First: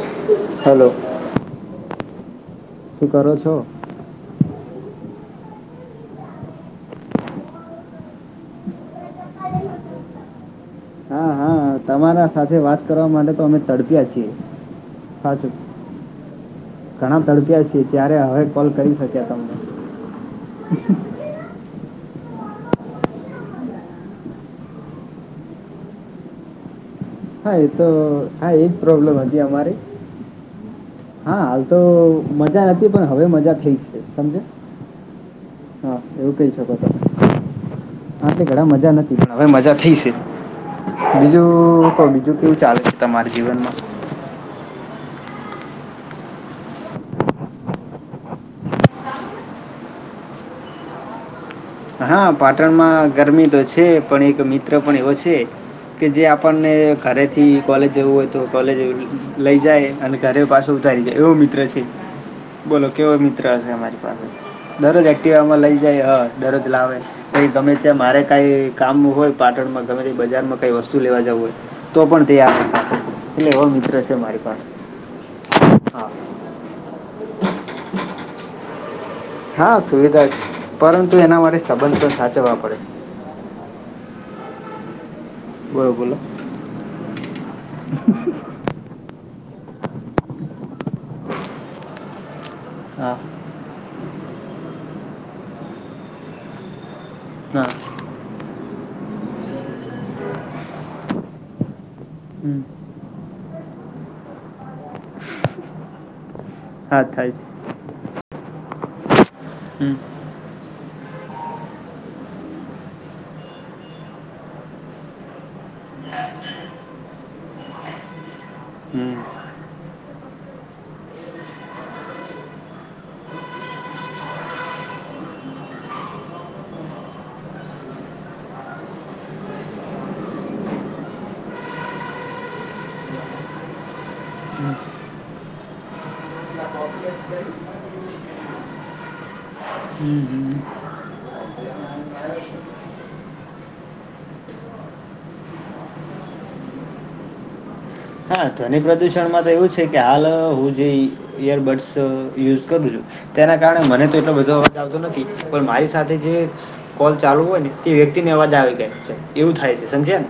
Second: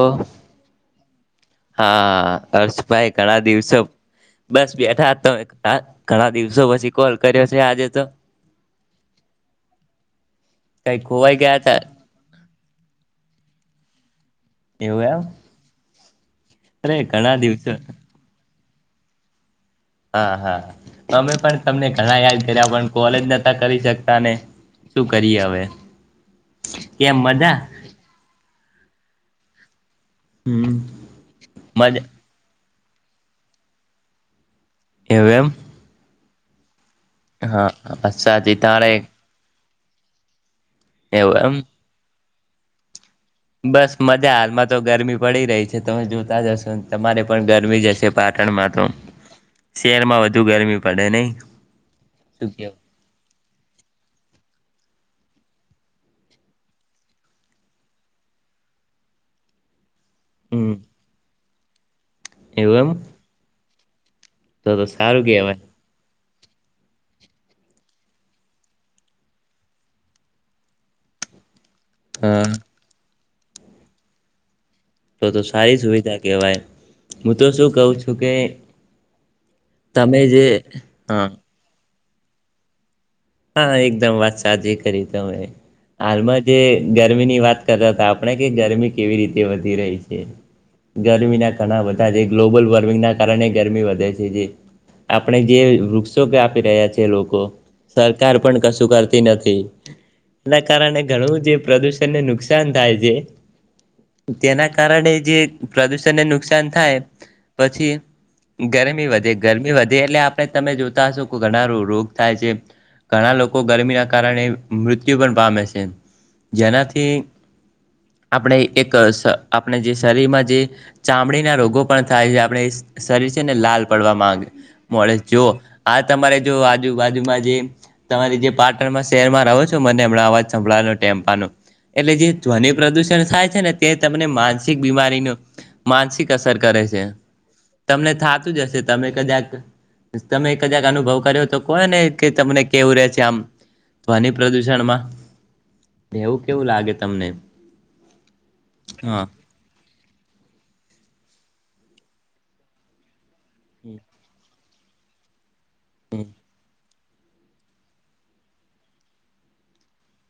ઓ hello. હા શું હર્ષભાઈ કરો ઘણા છો દિવસો બસ બેઠા તમે આ ઘણા દિવસો પછી કોલ કર્યો છે, આજે તો કંઈ હા ખોવાય હા ગયા હતા તમારા સાથે વાત કરવા માટે તો અમે તડપ્યા છીએ એવું એમ સાચું અરે ઘણા તડપ્યા દિવસો છી, ત્યારે હવે કોલ કરી શક્યા તમે હા, હા અમે પણ તમને ઘણા, યાદ કર્યા પણ કોલેજ નતા કરી શકતા ને, શું કરીએ હવે કેમ મજા હા, એ તો હા એજ પ્રોબ્લેમ હતી, અમારી હમ હા હાલ તો મજા મજા નથી પણ હવે મજા થઈ જ છે, તમને? એવ એમ હા એવું કહી શકો તમે હા તે સાચી ઘણા તારે મજા નથી હવે મજા થઈ છે એવું એમ બીજું ક બીજું કેવું ચાલે? તમારા જીવનમાં બસ મજા હાલમાં તો ગરમી પડી રહી છે તમે જોતા જ હશો તમારે પણ ગરમી જ હશે પાટણમાં તો શહેરમાં વધુ ગરમી પડે નય હા પાટણમાં ગરમી તો છે, પણ એક મિત્ર પણ એવો છે. છે કે જે આપણને ઘરેથી કોલેજ જવું હોય તો કોલેજ લઈ જાય અને ઘરે પાછો હમ ઉતારી જાય એવો મિત્ર છે, એવું બોલો એમ કેવો મિત્ર હશે અમારી તો તો દરરોજ સારું એક્ટિવામાં કેહેવાય લઈ જાય હ દરરોજ લાવે કઈ ગમે ત્યાં મારે કાઈ કામ હોય પાટણમાં ગમે તે બજારમાં કઈ વસ્તુ લેવા જવું હોય તો પણ તે હા આપણી સાથે એટલે એવો મિત્ર છે, મારી પાસે તો તો સારી હા સુવિધા કેહેવાય હું તો શું કઉ છું કે હા તમે સુવિધા છે, જે પરંતુ હા એના માટે સંબંધ પણ સાચવવા પડે હા એકદમ વાત સાચી કરી તમે બોલો બોલો હાલમાં જે ગરમીની વાત કરતા હતા આપણે કે ગરમી કેવી રીતે વધી રહી છે, ગરમીના ઘણા બધા છે, ગ્લોબલ વોર્મિંગના હા કારણે ગરમી વધે છે જે આપણે જે વૃક્ષો કાપી રહ્યા છે, લોકો હા તાર પણ કશું કરતી નથી એના કારણે ઘણું જે પ્રદૂ ષણને હમ નુકસાન થાય છે, તેના કારણે જે પ્રદુષણને નુક સાન થાય પછી ગરમી વધે ગરમી છે હમ. વધે એટલે આપણે તમે જો તાસો ઘના રો રોગ થાય છે. ઘણા લોકો ગરમીના કારણે મૃત્યુ પણ પામે છે. જેનાથી. આપણે એક હમ. આપણે જે શરીરમાં જે ચામડીના રોગો પણ થાય છે, આપણે શરીર છે ને લાલ પડવા માંગે મળે જો આ તમારે જો આજુબાજુમાં જે તમારી જે પાટણ શહેરમાં રહો છો મને હમણાં અવાજ સંભળાવેનો ટેમ્પાનો એટલે જે ધ્વનિ પ્રદુષણ થાય છે ને, તે તમને માનસિક હમ, બીમારીનું માનસિક અસર કરે છે. તમને થાતું જ હશે. તમે કદાક તમે હમ. કદાક અનુભવ કર્યો તો કો ને કે તમને કેવું રે છે, આમ ધ્વનિ પ્રદૂષણમાં? રેવું કેવું લાગે તમને? હા ધ્વનિ હા પ્રદુષણ માં તો એવું છે કે હાલ હું જે ઈયરબડ્સ યુઝ કરું છું તેના કારણે મને તો એટલો બધો અવાજ આવતો નથી પણ મારી સાથે જે કોલ ચાલુ હોય ને તે વ્યક્તિ ને અવાજ આવી ગાય એવું થાય છે સમજ ને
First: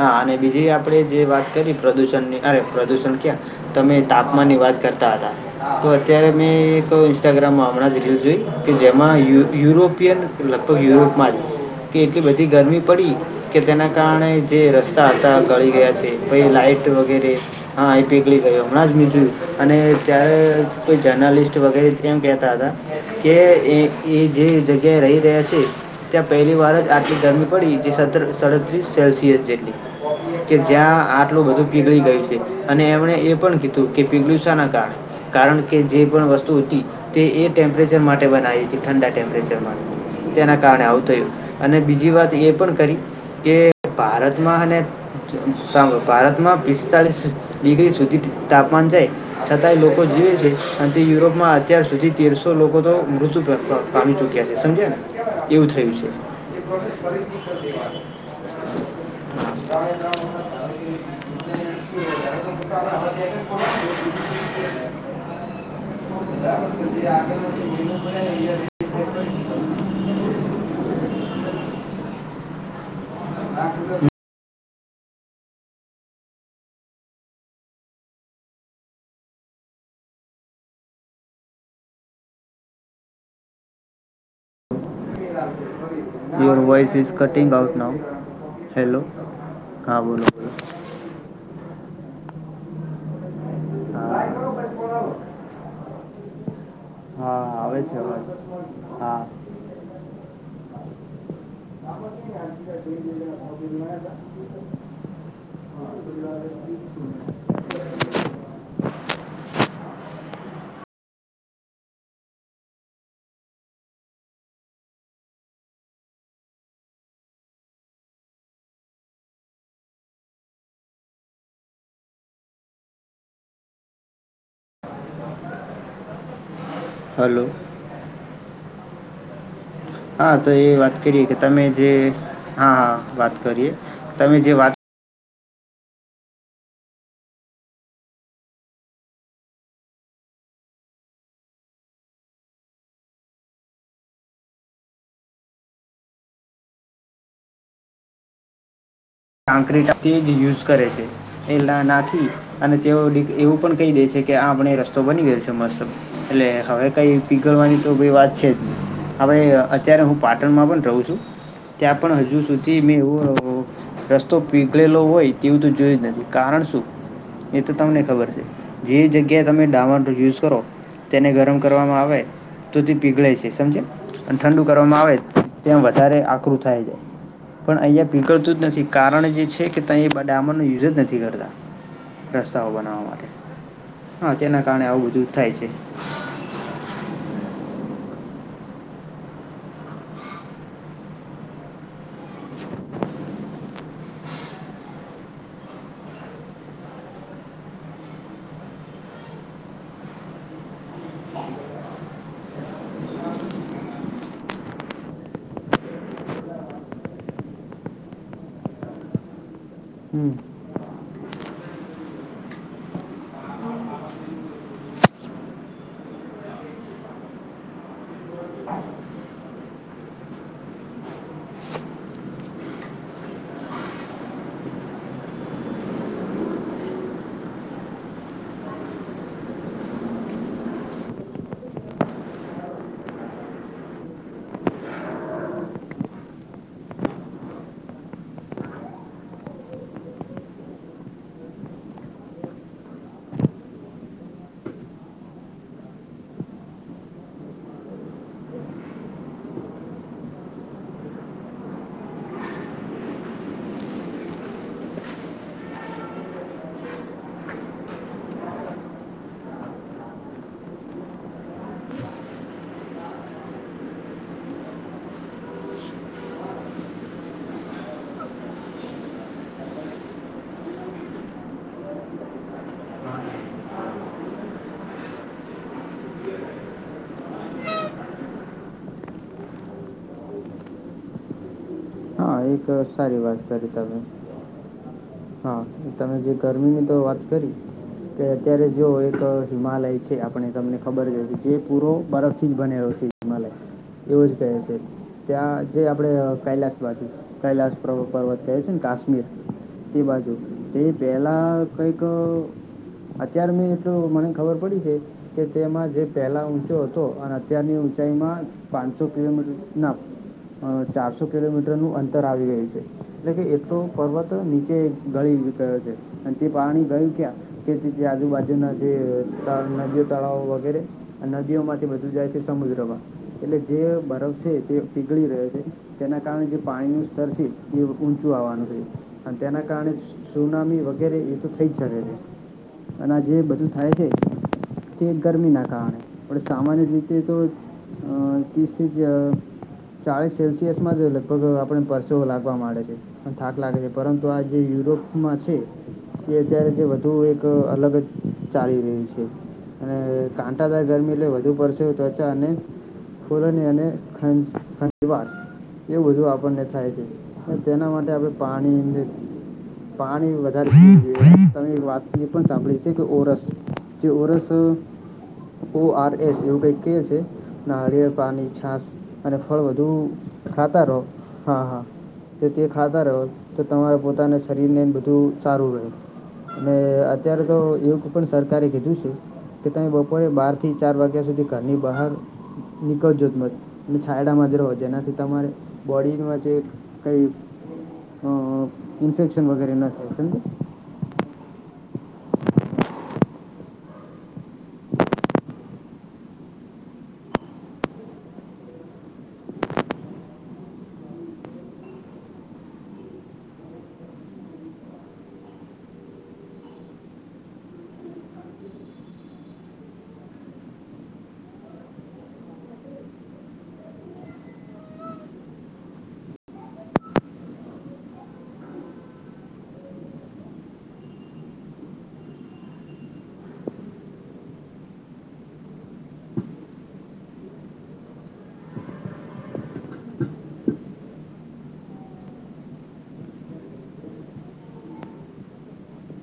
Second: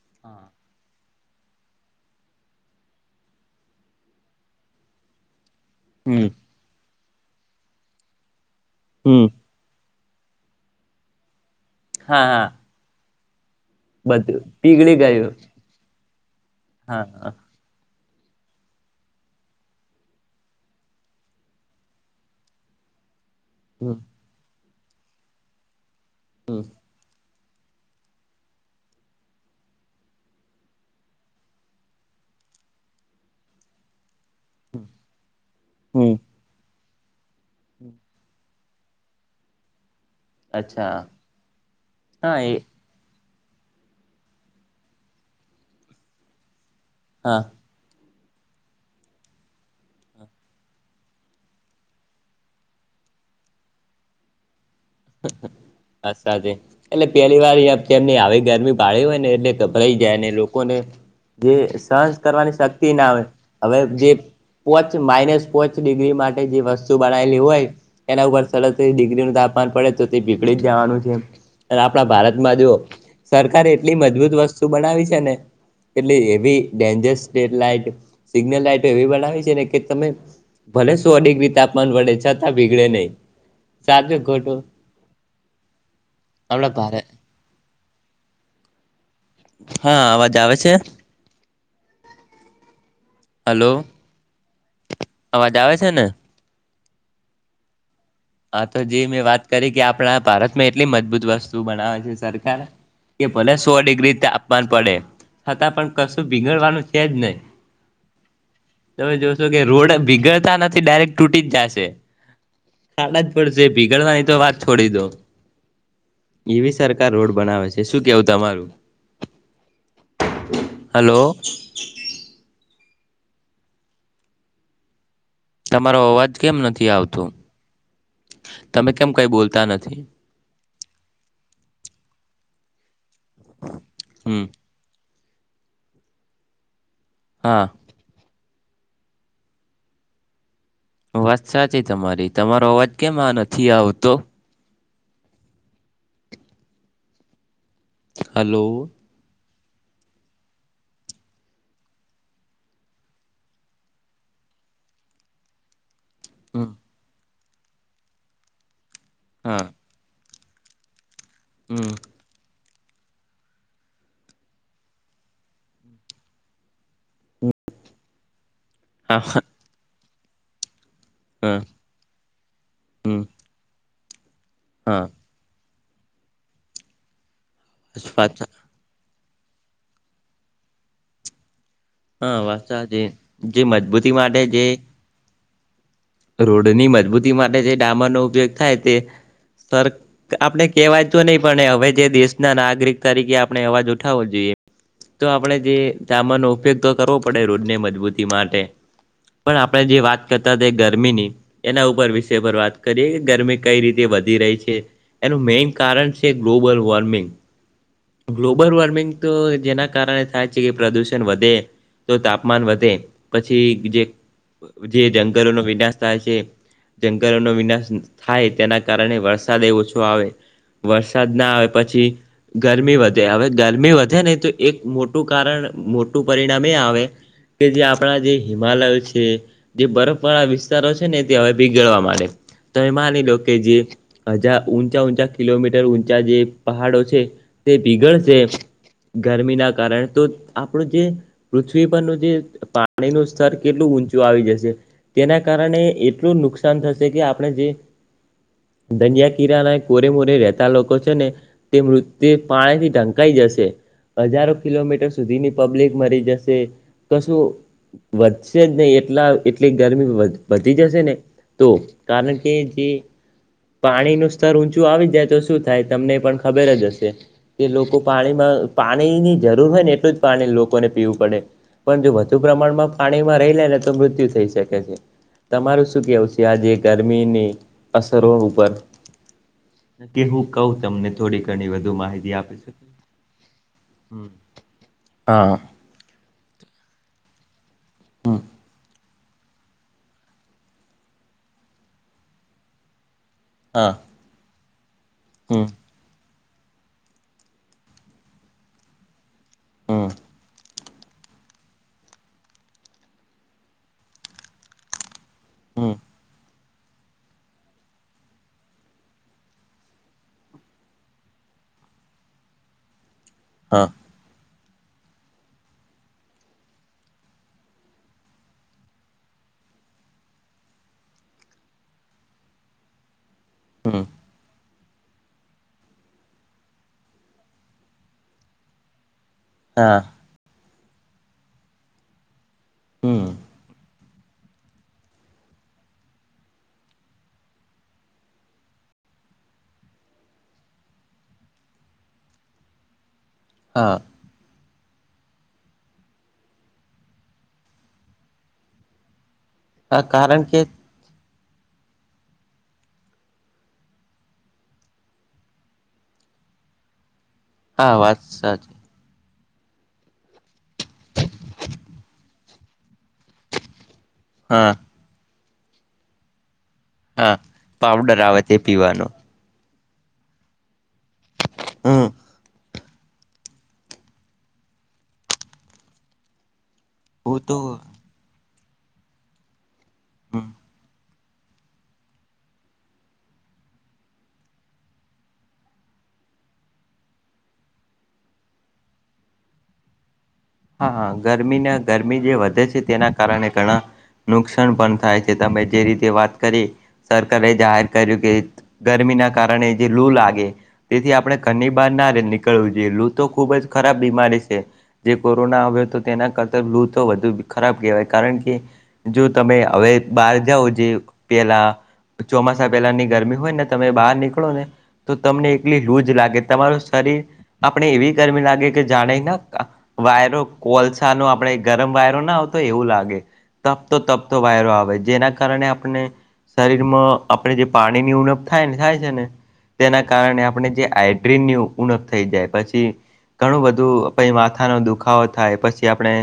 હા અને બીજી આપડે જે વાત કરી પ્રદુષણ અરે પ્રદુણ ક્યા તમે તાપમાન ની વાત કરતા હતા તો હમ અત્યારે મેં એક ઇન્સ્ટાગ્રામ હમણાં જ રીલ જોઈ કે હમ. જેમાંયુ યુરોપ લગભગ યુરોપમાં જ કે હા એટલી હા બધી ગરમી પડી કે તેના કારણે બધું જે પીગળી રસ્તા હતા ગયું ગળી ગયા છે પ લાઈટ હા. હા વગેરે આઈપીએ ગયો હમણાં જ મ્યુ અને ત્યારે કોઈ જર્નાલિસ્ટ વગેરે કેમ કેતા હતા કે હમ એ જે જગ્યાએ રહી રહ્યા છે ત્યાં પહેલી હમ વાર જ આથીિક ગરમી પ સડત્રીસ સેલ્સિયસ જેટલી કે જ્યાં આટલું બધું પીગળી ગઈ છે અને એમણે એ પણ કીધું કે પીગળું [unintelligible] કારણે કારણ કે જે હમ. પણ વસ્તુ હતી તે એ ટેમ્પરેચર માટે બનાવી હતી ઠંડા ટેમ્પરેચર માટે તેના કારણે આવું અચ્છા થયું અને બીજી વાત એ પણ કરી કે ભારતમાં અને સા ભારતમાં પિસ્તાલીસ હા. ડિગ્રી સુધી તાપમાન જાય છતાંય લોકો જીવે છે. અન તે યુરોપમાં અત્યાર સુધી તેરસો લોકો તો મૃત પ-પ-પામી ચુક્યા છે. સમજ્યા ને એવું થયું છે. વાત સાચી એટલે પેલી વાર તેમની આવી ગરમી પાડી હોય ને એટલે ગભરાઈ જાય ને લોકોને જે સહસ કરવાની શક્તિ ના આવે હવે જે પોચ માઇનસ પોચ ડિગ્રી માટે જે વસ્તુ બનાલી હોય એના ઉપર સરસિગ્રી પડે તો તે બીગળી જ યોર જવાનું છે અને આપણા ભારતમાં જો સરકારે એટલી મજબૂત વસ્તુ બનાવી છે ને એટ એવી ડેન્જસ લાઈટ સિગ્નલ લાાઈટ એવી બનાવી છે ને કે તમે ભલે સો ડિગ્રી તાપમાન વડે છતાં બીગડે નહી સાચો હ યુર આપણા voice Bharat is cutting out now hello હા બોલો અવાજ બોલોલો આવે છે હલો હા અવાજ આવે છે ને હા આવે છે હવે હા તો જે મેં વાત કરી કે આપણા ભારતમાં એટલી મજબૂત વસ્તુ બનાવે છે સરકાર કે એ સો ડિગ્રી તાપમાન પડે છતાં પણ કશું ભીગડવાનું છે જ નહી [inaudible] તમે જોશો કે રોડ બીગડતા નથી ડાયરેક્ટ તૂટી જ જશે ખાડા જ પડશે ભીગળવાની તો વાત છોડી દો એઈવી સરકાર રોડ બનાવે છે શું કેવું તમારું હલો તમારો અવાજ કેમ નથી આવતો હલો તમે કેમ કઈ બોલતા નથી હા તો એ વાત કરીએ કે તમે જે હા હા વાત કરીએ તમે હમ જે વાત હા વાત સાચી તમારી તમારો અવાજ કેમ આ નથી આવતો હલો કાંકટ તે જ યુઝ કરે છે એ નાખી અને તેઓ એવું પણ કહી દે છે કે આપણે એ રસ્તો બની ગયો છે મસ્ત એટલે હમ. હવે કઈ પીગળવાની તો વાત છે જ હવે હા અત્યારે હું પા પાટણમાં પણ રહું છું હમ ત્યાં પણ હજુ સુધી મે એવું રસ્તો પીગળેલો હોય તેવું તો જોય જ નથી કારણ શું એ તો તમને ખબર છે જે હા હ જગ્યાએ તમે ડામર યુઝ કરો તેને ગરમ કરવામાં આવે તો તે હમ પીગળાય શે સમજ્યા? અન ઠંડુ કરવામાં હા. આવે તેમ વધારે આકરું થાય જાય, પણ અહીંયા પીગળતું જ નથી. કારણ જે છે કે તઈ બ ડામરનો યુઝ જ નથી કરતા. હા રસ્તાઓ વાસા જે બનાવા માટે. જે મજબૂતી હન, માટે તેના જે કારણે આવું બધું થાય છે. રોડની મજબૂતી માટે જે ડામરનો ઉપયોગ થાય તે સર, આપણે કેવાય તો નઈ પણ હવે જે દેશના નાગરિક તરીકે આપણે અવાજ ઉઠાવો જોઈએ. તો આપડે જે ટામરનો ઉપયોગ તો કરવો પડે રોડ ને મજબૂતી માટે. પણ આપણે જે વાત કરતા તા ગરમીની એના ઉપર વિષય પર વાત કરીએ ગરમી કઈ રીતે વધી રહી છે એનું મેઈન કારણ છે ગ્લોબલ વર્મિંગ. ગ્લોબલ વોર્મિંગ તો જેના કારણે હમ થાય છે કે પ્રદુષણ વધે તો તાપમાન વધે પછી જે જે જંગલોનો વિનાશ થાય છે. જંગલોનો વિનાશ થાય તેના કારણે વરસાદ એ ઓછો આવે વરસાદ ના આવે પછી ગરમી વધે હવે ગરમી વધે ને તો એક મોટું કારણ મોટું પરિણામ એ આવે કે જે આપણા જે હિમાલયો છે જે બરફ પણ આ વિસ્તારો છે ને ત્યા હવે ભીગાડવા માટેડે તમે માની લો કે જે હજાર ઊંચા ઊંચા કિલોમીટર ઊંચા જે પહાડો છે તે પીગળ છે ગરમી ના કારણે તો આપણું જે પૃથ્વી પરનું જે પાણીનું સ્તર કેટલું ઊંચું આવી જશે. તેના કારણે એટલું નુકસાન થશે કે આપણે જે દનિયા કિરાના કોરે મોરે રેતા લોકો છે ને તે મૃત્યે પાણી થી ઢંકાઈ જા રેશે. હજારો કિલોમીટર સુધીની પબ્લિક મરી જશે. તો શું વધશે જ નઈ એ [unintelligible] એટલી ગરમી વધ વધી જશે ને તો કારણ કે જે પાણીનુ સ્તર ઊંચું આવી જાય તો શું થાય? તમને પણ ખબર જ હશે કે લોકો પાણીમાં અ પાણીની જરૂર હોય ને એટલું જ પાણી લોકોને પીવું પડે. પણ જો વધુ પ્રમાણમાં પાણીમાં રઈ લે ને તો મૃત્યુ થઈ શકે છે. તમારું શું કેવું છે? આજે ગરમીની અસરો ઉપર. કે હું કઉ તમને થોડી ઘણી વધુ માહિ હા એક સારી વાત કરી તમે. હા હન, તમે જે ગરમીની તો વાત કરી કે હમ અત્યારે જો એક હિમાલય છે, આપણે તમને ખબર જ હશે. જે પૂરો બર્ફથી જ બનેલો છે હિમાલય. હા એવું જ કહે છે. ત્યાં હમ જે આપડે કૈલાસ બાજુ, કૈલાસ પ્ર-પર્વત કહે છે ન. કાશ્મીર તે હમ બાજુ જોઈલા કઈક અત્યાર મે એક મને ખબર પડી છે કે, તેમાં હમ જે પહેલા ઊંચો હતો અન અત્યારબી ઊ ચાઈમાં પાનસો કિલોમીટ ના અ ચારસો કિલોમીટરનું અંતર આવી ગયું છે. એટલે કે એક તો હા પર્વત ની ચે ઢળી ગયો છે. અન તે પાણી કઈ [unintelligible] તે આજુબાજુના જે નદીઓ તળાવો વગેરે નદીઓ માંથી બધું જાય છે સમુદ્રમાં. એટલે જે હમ બરફ છે, તે પીગળી રહ્યો છે. તેના કારણે જે પાણીનું સ્તર છે એ ઊંચું આવાનું છે. અન તેના કારણે હા સુ-સુનામી વગેરે એ તો થઈ શકે છે. અન આ હમ જે બધું થાય છે કે ગરમીના કારણે, પણ સામાન્ય રીતે તો અ ત્રીસ થી ચ ચાલીસ સેલ્સિયસમાં જ લગભગ આપણે પરસો લાગવા માંડે છે. [unintelligible] થાક લાગે છે. હા પરંતુ આજ જે યુરોપમાં છે, તે અત્યારે તો વધુ એક અલગ જ ચાલી રહ્યું છે. અને હા કારણ કે કાંટાદાય ગરમી એટલે વધુ પડતી ત્વચા અને ફરની અને ખંજ ખંજવાળ એવું બધું આપણને થાય છે. અહ તેના હા માટે વાત આપડે સાચી પાણી [unintelligible] પાણી વધારે [inaudible] તમે એ વાત ની પણ સાંભળી છે કે ઓરસ જે ઓરસ હા ઓ આર એસ એવું કાઈક કહે છે. હા નારિયેલ પાવડર આવે પાણી, તે છાસ પીવાનો અને ફળ વધું ખાતા રહો, હા, હા. હમ જે તે ખાતા રહો તો તમારે પોતાના શરીરને બધું સારું રહે. અને અત્યારે તો એવું પણ સરકારે કીધું છે કે તમે બપોરે બાર થી ચાર વાગ ગ્યા સુધી ઘરની બહાર નીકળજો જ મત. છાયડામાં જ રહો. જેનાથી તમારે બોડીનો આ જે કંઈ અહ ઈન્ફેક્શન વગેરે ન થાય સમજ્યા. હા, હા. ગરમીના ગરમી જે વધે છે તેના કારણે ઘણા નુકસાન પણ થાય છે. તમે જે રીતે વાત કરી સરકારે જાહેર કર્યું કે, ગરમીના કારણે જે લૂ લાગે તેથી આપણે ઘરની બાર ના રે નીકળવું જોઈએ. લુ તો ખુબ જ ખરાબ બીમારી છે. જે કોરોના આવે તો તેના કરતા લુ તો વધુ ખરાબ કહેવાય. કારણ કે જો તમે હવે બા બાર જાવ જે પેલા, ચોમાસા પેલાની ગરમી હોય ને તમે બહાર નીકળો ને તો તમને એકલી લું જ લાગે, તમારું શરીર આપણે એવી ગરમી લાગે કે જાણે ના વાયરો કોલસાનો આપણે ગરમ વાયરો ના આવતો હોય એવું લાગે. તપતો-તપતો વાયરો આવે, જેના કારણે આપણને શરીર મ આપણે જે પાણીની ઉણપ થાય ને થાય છે ને તેના કારણે આપણને જે હાઇડ્રીનની ઉ ઉણપ થઈ જાય પછી ઘણું બધું પહી વા થાનો દુખાવો થાય, પછી આપણે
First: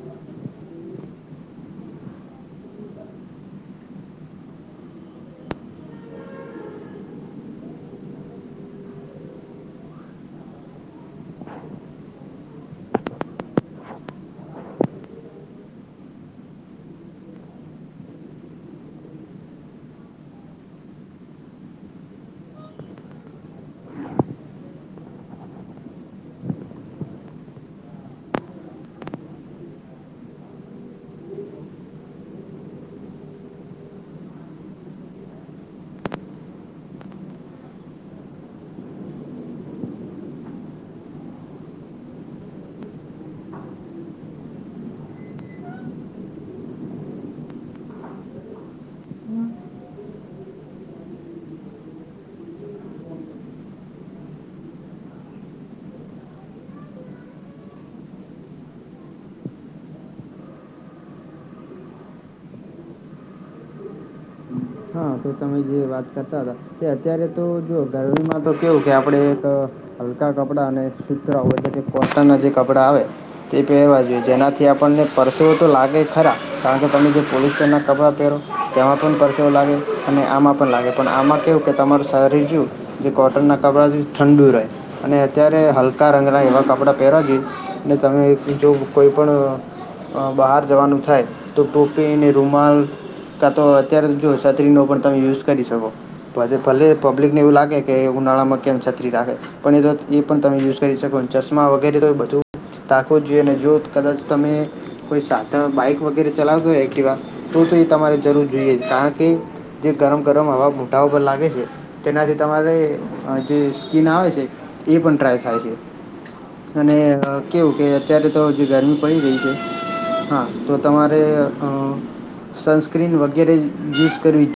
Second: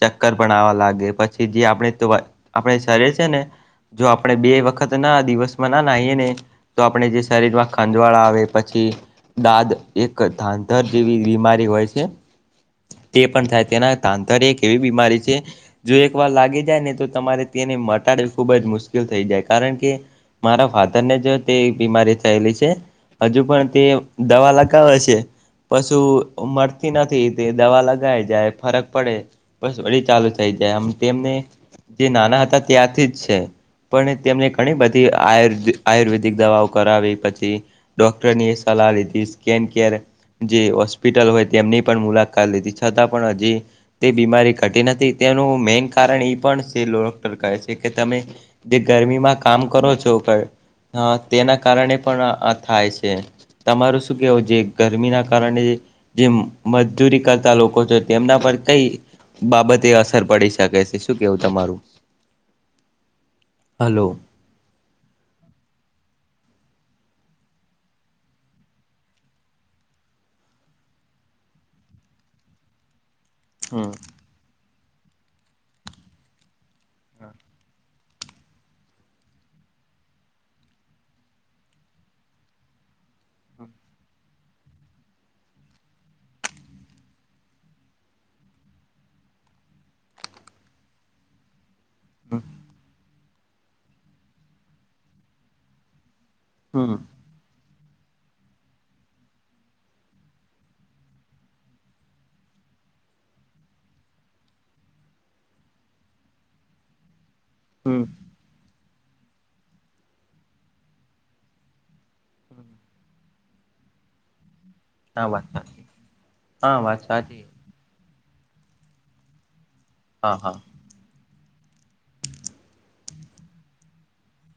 ચક્કર પણ આવા લાગે, પછી જે આપણે [unintelligible] આપણે શરીર છે ને જો આપણે બે વખત ના દિવસમાં ના નાહીએ ને તો આપણે જે શરીરમાં ખંજવાળ આવે પછી દાદ એક ધાધર જેવી બીમારી હોય છે તે પણ થાય, તેના તાંતર એક એવી બીમારી છે જો એક વાર લાગી જાય ને તો તમારે તેને મટાડવી ખુબ જ મુશ્કેલ થઈ જાય, કારણ કે મારા ફાધર ને જો તે બીમારી થયેલી છે. હજુ પણ તે દવા લગાવે છે, પશુ મડતી નથી. તે દવા લગાવી જાય, ફરક પડે બસ, વળી ચાલુ થઈ જાય આમ તેમને તે નાના હતા ત્યાંથી જ છે. પણ તેમને ઘણી બધી આયર આયુર્વેદિક દવાઓ કરાવી, પછી ડોક્ટરની સ લાહ લીધી, સ્કેન કેર જે હોસ્પિટલ હોય તેમની પણ મુલા કાત લીધી, છતાં પણ હજી તે બીમારી ઘટી નથી. તેનું મેન કારણ ઈ પણ છે ડોક્ટર કહે છે કે તમે જે ગરમીમાં કામ કરો છો ઉપર અહ તેના કારણે પણ આ થાય છે. તમારું શું કેવું છે ગરમી ના કારણે જે મજ જૂરી કરતા લોકો છે તેમના પર કઈ બાબતે અસર પડી શકે છે, શું કેવું તમારું? [inaudible] હલો. હા તો તમે જે વાત કરતા હતા, તે અત્યારે તો જો ગરમીમાં તો કેવું કે આપણે એક હલકા કપડાં અને સુતરાઉ એટલે કે કોટન ના જે કપડાં આવે તે હમ પહેરવા જોઈએ. જેનાથી આપણને પરસેવો તો લાગે ખરા, કારણ કે તમે જે પોલીસ્ટર નાં કપડાં પહેરો તેમાં પણ પરસેવો લાગે. અને આમાં પણ લાગે, પણ આમાં કેવું કે તમારું શરીર રહ્યું, જે કોટન ના કપડાથી ઠંડુ રહે. અને અત્યારે હલકા રંગના એવાં કપડાં પહેરવા જોઈ અને તમે એક જો કોઈ પણ અહ અહ બહાર જવાનું થાય તો ટૂ પી અને રૂમાલ, કાં તો અત્યારે જો છતરીનો પણ તમે યુઝ કરી શકો. પછી ભલે, પબ્લિકને એવું લાગે કે ઉનાળામાં કેમ છત્રી રાખે પણ એ એ પણ તમે યુઝ કરી શકો ચશ્મા વગેરે તો એ બધું રાખવો જ જોઈએ અને જો કદાચ તમે કોઈ સાત બાઈક વગેરે ચલાવતો હોય એક્ટવા તો તો એ હમ તમારે જરૂર જોઈએ. કારણ કે જે ગરમ ગરમ હવા પૂઠા ઉપર લાગે છે. તેનાથી તમારે જે સ્કીન થાય છે. એ પણ હા ટ્રાય વાત થાય છે સાચી હા અને વાત સાચી કેવું કે, અત્યારે તો જે ગરમી પડી રહી છે. હા, તો તમારે અ સનસ્ક્રીન વગેરે યુઝ કરવી